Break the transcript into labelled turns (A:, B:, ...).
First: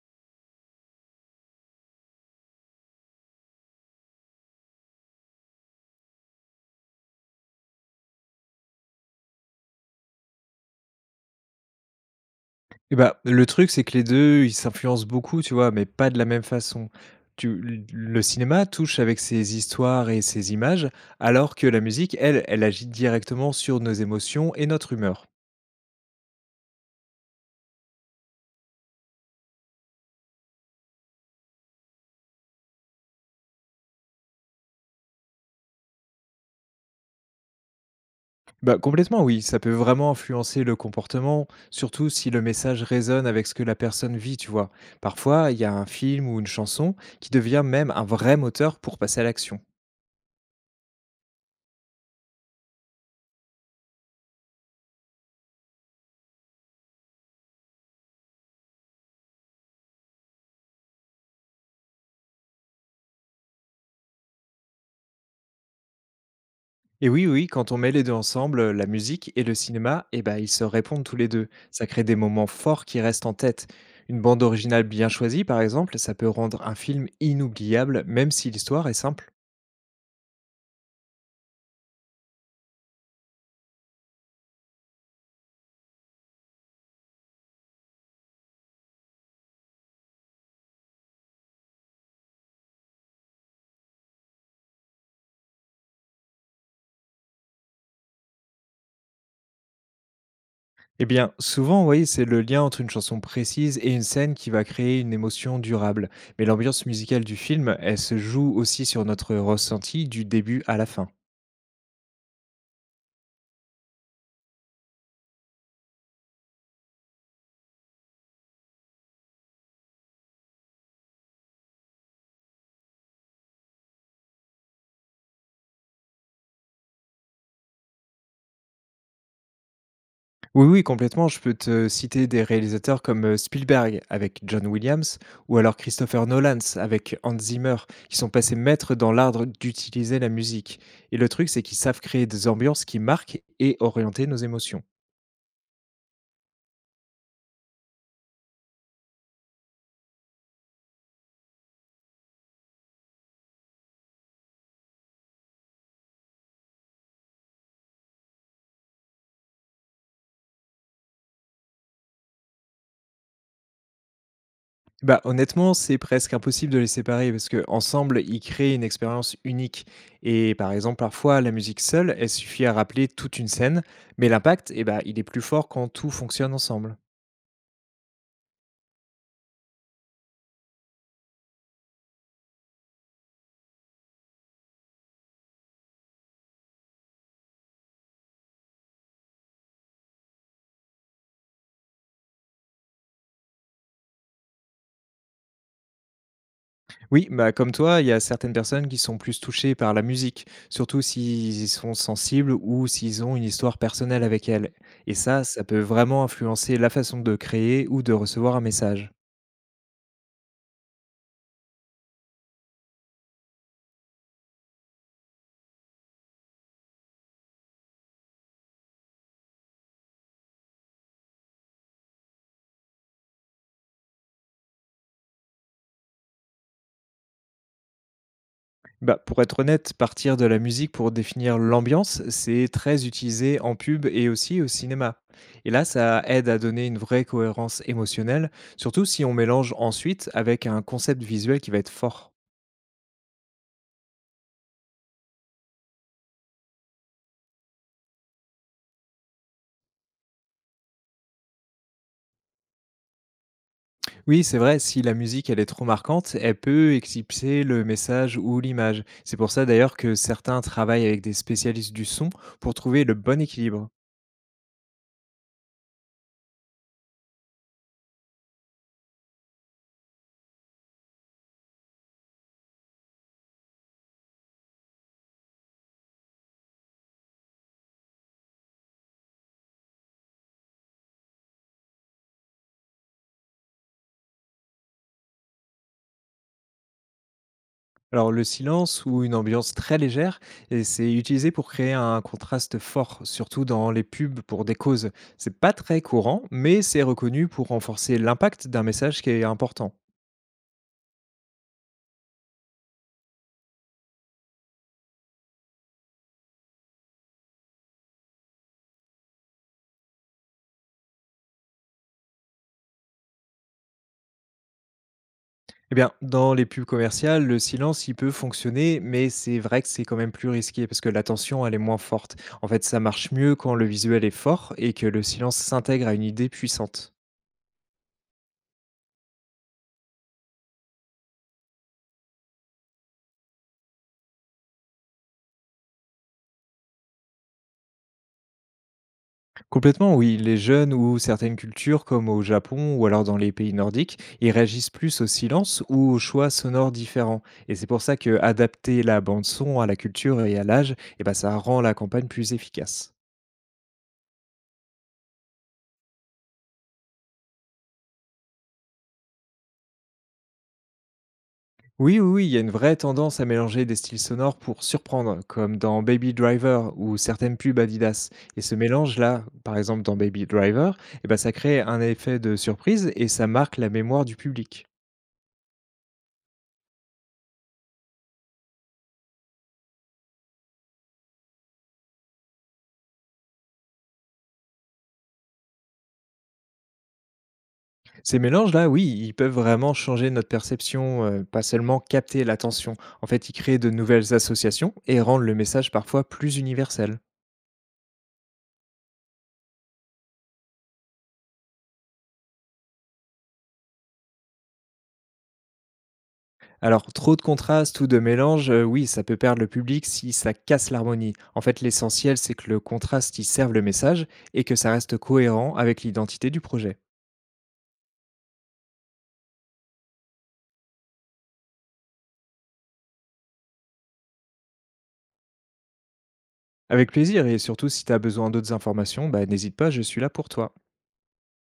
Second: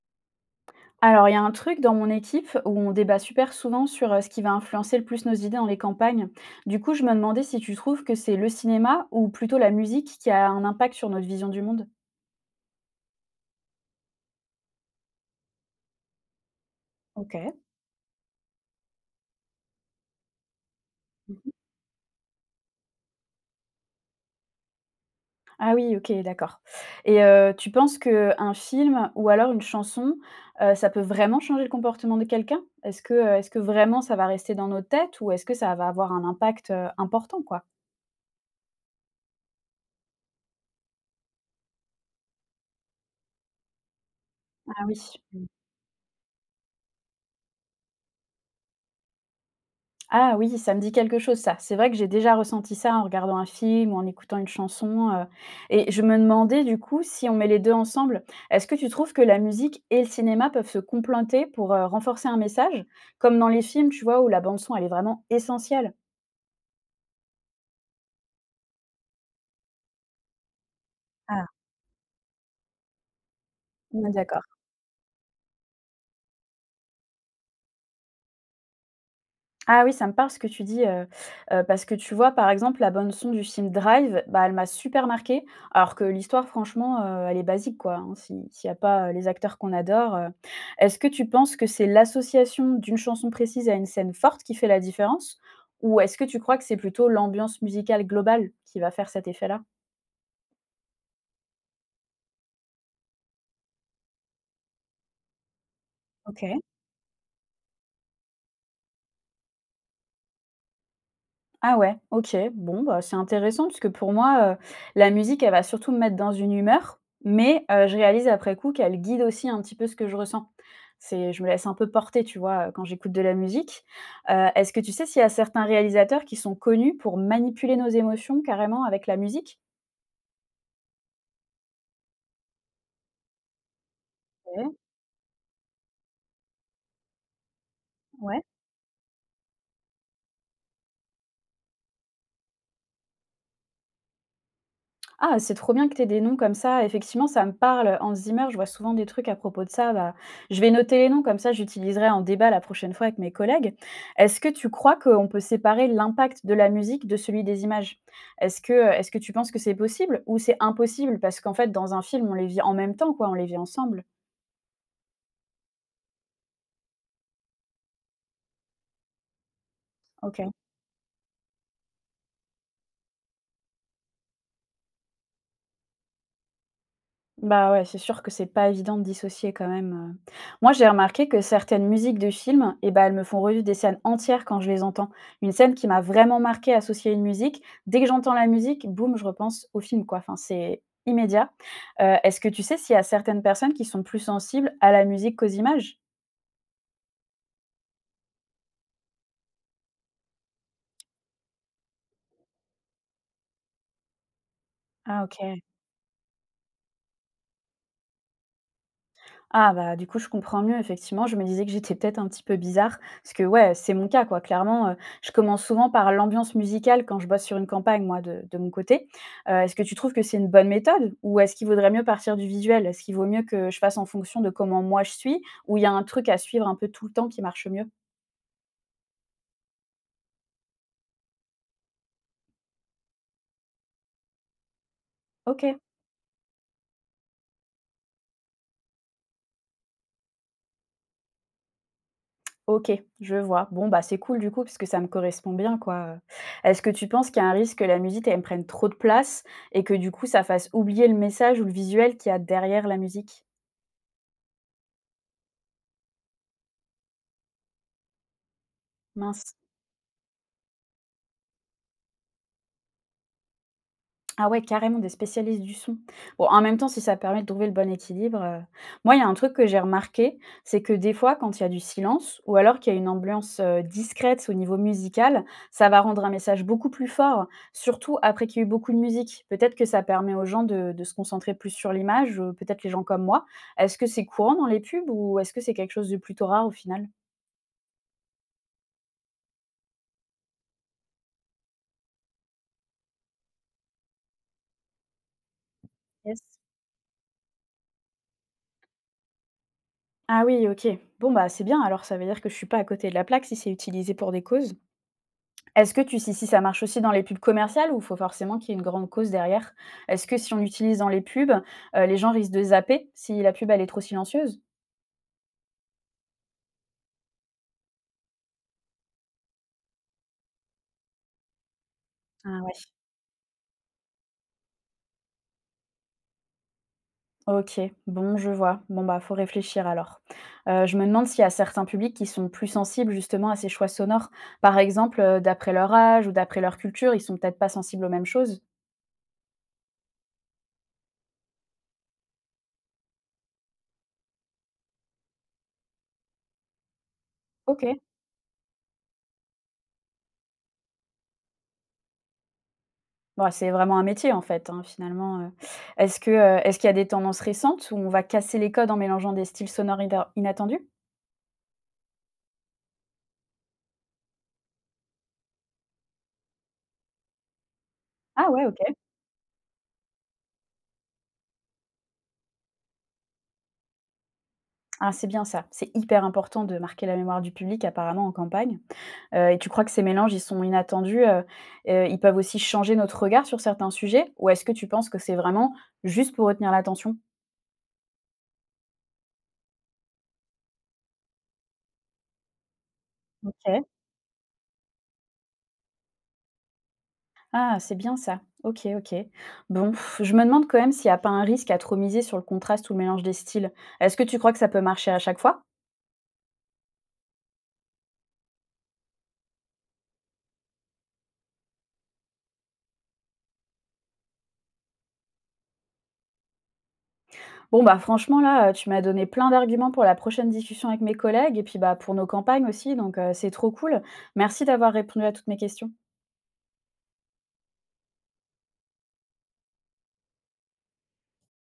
A: Alors, il y a un truc dans mon équipe où on débat super souvent sur ce qui va influencer le plus nos idées dans les campagnes. Du coup, je me demandais si tu trouves que c'est le cinéma ou plutôt la musique qui a un impact sur notre vision du monde.
B: Et bah, le truc, c'est que les 2 ils s'influencent beaucoup, tu vois? Mais pas de la même façon. Tu
A: Ok.
B: l Le cinéma touche avec ses histoires et ses images, alors que la musique, elle, elle agit directement sur nos émotions et notre humeur.
A: Ah oui, ok, d'accord. Et tu penses qu'un film ou alors une chanson, ça peut vraiment changer le comportement de quelqu'un. Est-ce que vraiment ça va rester dans nos têtes ou est-ce que ça va avoir un impact important, quoi?
B: Bah, complètement, oui, ça peut vraiment influencer le comportement, surtout si le message résonne avec ce que la personne vit, tu vois?
A: Ah oui.
B: Parfois, il y a un film ou une chanson qui devient même un vrai moteur pour passer à l'action.
A: Ah oui, ça me dit quelque chose ça. C'est vrai que j'ai déjà ressenti ça en regardant un film ou en écoutant une chanson, et je me demandais du coup si on met les 2 ensemble, est-ce que tu trouves que la musique et le cinéma peuvent se compléter pour, renforcer un message? Comme dans les films, tu vois, où la bande son elle est vraiment essentielle?
B: Et oui, oui, quand on met les 2 ensemble, la musique et le cinéma, eh ben ils se répondent tous les
A: Ah,
B: 2. Ça crée des moments forts qui restent en tête.
A: ouais,
B: Une bande
A: d'accord.
B: originale bien choisie, par exemple, ça peut rendre un film inoubliable, même si l'histoire est simple.
A: Ah oui, ça me parle ce que tu dis, parce que tu vois, par exemple, la bonne son du film Drive, bah, elle m'a super marquée, alors que l'histoire franchement, elle est basique quoi, hein, si s'il n'y a pas, les acteurs qu'on adore, Est-ce que tu penses que c'est l'association d'une chanson précise à une scène forte qui fait la différence? Ou est-ce que tu crois que c'est plutôt l'ambiance musicale globale qui va faire cet effet-là?
B: Eh bien, souvent, oui, c'est le lien entre une chanson précise et une scène qui va créer une émotion durable. Mais
A: OK.
B: l'ambiance musicale du film, elle se joue aussi sur notre ressenti du début à la fin.
A: Ah ouais, OK. Bon, bah, c'est intéressant parce que pour moi, la musique, elle va surtout me mettre dans une humeur, mais je réalise après coup qu'elle guide aussi un petit peu ce que je ressens. C'est je me laisse un peu porter, tu vois, quand j'écoute de la musique. Est-ce que tu sais s'il y a certains réalisateurs qui sont connus pour manipuler nos émotions carrément avec la musique?
B: Oui, oui, complètement. Je peux te citer des réalisateurs comme Spielberg avec John
A: Ouais,
B: Williams ou alors Christopher Nolan avec Hans Zimmer, qui sont
A: ouais.
B: passés maîtres dans l'art d'utiliser la musique. Et le truc, c'est qu'ils savent créer des ambiances qui marquent et orienter nos émotions.
A: Ah, c'est trop bien que tu aies des noms comme ça. Effectivement, ça me parle. Hans Zimmer, je vois souvent des trucs à propos de ça. Bah, je vais noter les noms, comme ça j'utiliserai en débat la prochaine fois avec mes collègues. Est-ce que tu crois qu'on peut séparer l'impact de la musique de celui des images? Est-ce que, est ce que tu penses que c'est possible ou c'est impossible? Parce qu'en fait, dans un film, on les vit en même temps, quoi, on les vit ensemble.
B: Bah, honnêtement, c'est presque impossible de les séparer parce que ensemble, ils créent une expérience unique.
A: Ok.
B: Et par exemple, parfois, la musique seule, elle suffit à rappeler toute une scène, mais l'impact, eh bah, il est plus fort quand tout fonctionne ensemble.
A: Bah, ouais, c'est sûr que c'est pas évident de dissocier quand même, Moi, j'ai remarqué que certaines musiques de films et bah, elles me font revivre des scènes entières quand je les entends. Une scène qui m'a vraiment marquée associée à une musique, dès que j'entends la musique, boum, je repense au film, quoi. Enfin, c'est immédiat. Est-ce que tu sais s'il y a certaines personnes qui sont plus sensibles à la musique qu'aux images?
B: Oui, bah, comme toi, il y a certaines personnes qui sont plus touchées par la musique, surtout s'ils sont sensibles ou s'ils ont une histoire personnelle avec elle. Et
A: Ah
B: ça,
A: OK.
B: ça peut vraiment influencer la façon de créer ou de recevoir un message.
A: Ah bah, du coup, je comprends mieux effectivement. Je me disais que j'étais peut-être un petit peu bizarre parce que ouais, c'est mon cas quoi. Clairement, je commence souvent par l'ambiance musicale quand je bosse sur une campagne moi de mon côté. Est-ce que tu trouves que c'est une bonne méthode ou est-ce qu'il vaudrait mieux partir du visuel? Est-ce qu'il vaut mieux que je fasse en fonction de comment moi je suis ou il y a un truc à suivre un peu tout le temps qui marche mieux?
B: Bah, pour être honnête, partir de la musique pour définir l'ambiance, c'est très utilisé en pub et aussi au cinéma. Et
A: OK,
B: là, ça aide à donner une vraie cohérence émotionnelle, surtout si on mélange ensuite avec un concept visuel qui va être fort.
A: OK, je vois. Bon bah, c'est cool du coup parce que ça me correspond bien quoi. Est-ce que tu penses qu'il y a un risque que la musique, elle me prenne trop de place et que du coup ça fasse oublier le message ou le visuel qu'il y a derrière la musique?
B: Oui, c'est vrai, si la musique, elle est trop marquante, elle peut éclipser le message ou l'image. C'est pour
A: Mince.
B: ça d'ailleurs que certains travaillent avec des spécialistes du son pour trouver le bon équilibre.
A: Ah ouais, carrément des spécialistes du son. Bon, en même temps, si ça permet de trouver le bon équilibre, moi, il y a un truc que j'ai remarqué, c'est que des fois, quand il y a du silence ou alors qu'il y a une ambiance, discrète au niveau musical, ça va rendre un message beaucoup plus fort, surtout après qu'il y a eu beaucoup de musique. Peut-être que ça permet aux gens de se concentrer plus sur l'image, peut-être les gens comme moi. Est-ce que c'est courant dans les pubs ou est-ce que c'est quelque chose de plutôt rare au final?
B: Alors le silence ou une ambiance très légère, et c'est utilisé pour créer un contraste fort, surtout dans les pubs pour des causes. C'est pas très
A: Yes.
B: courant, mais c'est reconnu pour renforcer l'impact d'un message qui est important.
A: Ah oui, OK. Bon, bah, c'est bien alors, ça veut dire que je suis pas à côté de la plaque si c'est utilisé pour des causes. Est-ce que tu sais si ça marche aussi dans les pubs commerciales ou faut forcément qu'il y ait une grande cause derrière? Est-ce que si on l'utilise dans les pubs, les gens risquent de zapper si la pub elle est trop silencieuse?
B: Eh bien, dans les pubs commerciales, le silence, il peut fonctionner, mais c'est vrai que c'est quand même plus risqué parce que l'attention, elle est moins forte.
A: Ah
B: En fait,
A: ouais.
B: ça marche mieux quand le visuel est fort et que le silence s'intègre à une idée puissante.
A: OK, bon je vois. Bon bah, faut réfléchir alors. Je me demande s'il y a certains publics qui sont plus sensibles justement à ces choix sonores. Par exemple, d'après leur âge ou d'après leur culture, ils sont peut-être pas sensibles aux mêmes choses?
B: Complètement, oui, les jeunes ou certaines cultures, comme au Japon ou alors dans les pays nordiques, ils réagissent plus au silence ou aux choix sonores différents. Et
A: OK.
B: c'est pour ça que adapter la bande son à la culture et à l'âge, eh ben, ça rend la campagne plus efficace.
A: Bon, c'est vraiment un métier en fait, hein, finalement, Est-ce que, est-ce qu'il y a des tendances récentes où on va casser les codes en mélangeant des styles sonores inattendus?
B: Oui, oui, oui, il y a une vraie tendance à mélanger des styles sonores pour surprendre, comme dans Baby Driver ou certaines pubs Adidas.
A: Ah
B: Et
A: ouais,
B: ce
A: OK.
B: mélange-là, par exemple dans Baby Driver, eh ben, ça crée un effet de surprise et ça marque la mémoire du public.
A: Ah, c'est bien ça. C'est hyper important de marquer la mémoire du public apparemment en campagne. Et tu crois que ces mélanges, ils sont inattendus, ils peuvent aussi changer notre regard sur certains sujets? Ou est-ce que tu penses que c'est vraiment juste pour retenir l'attention?
B: Ces mélanges-là, oui, ils peuvent vraiment changer notre perception, pas seulement capter l'attention. En fait, ils créent
A: OK.
B: de nouvelles associations et rendent le message parfois plus universel.
A: Ah, c'est bien ça. OK, OK. Bon, pff, je me demande quand même s'il n'y a pas un risque à trop miser sur le contraste ou le mélange des styles. Est-ce que tu crois que ça peut marcher à chaque fois?
B: Alors, trop de contraste ou de mélange, oui, ça peut perdre le public si ça casse l'harmonie. En fait, l'essentiel, c'est que le contraste, il serve le message et que ça reste cohérent avec l'identité du projet.
A: Bon, bah, franchement là, tu m'as donné plein d'arguments pour la prochaine discussion avec mes collègues et puis, bah, pour nos campagnes aussi donc c'est trop cool. Merci d'avoir répondu à toutes mes questions.
B: Avec plaisir et surtout si tu as besoin d'autres informations, bah, n'hésite pas, je suis là pour toi.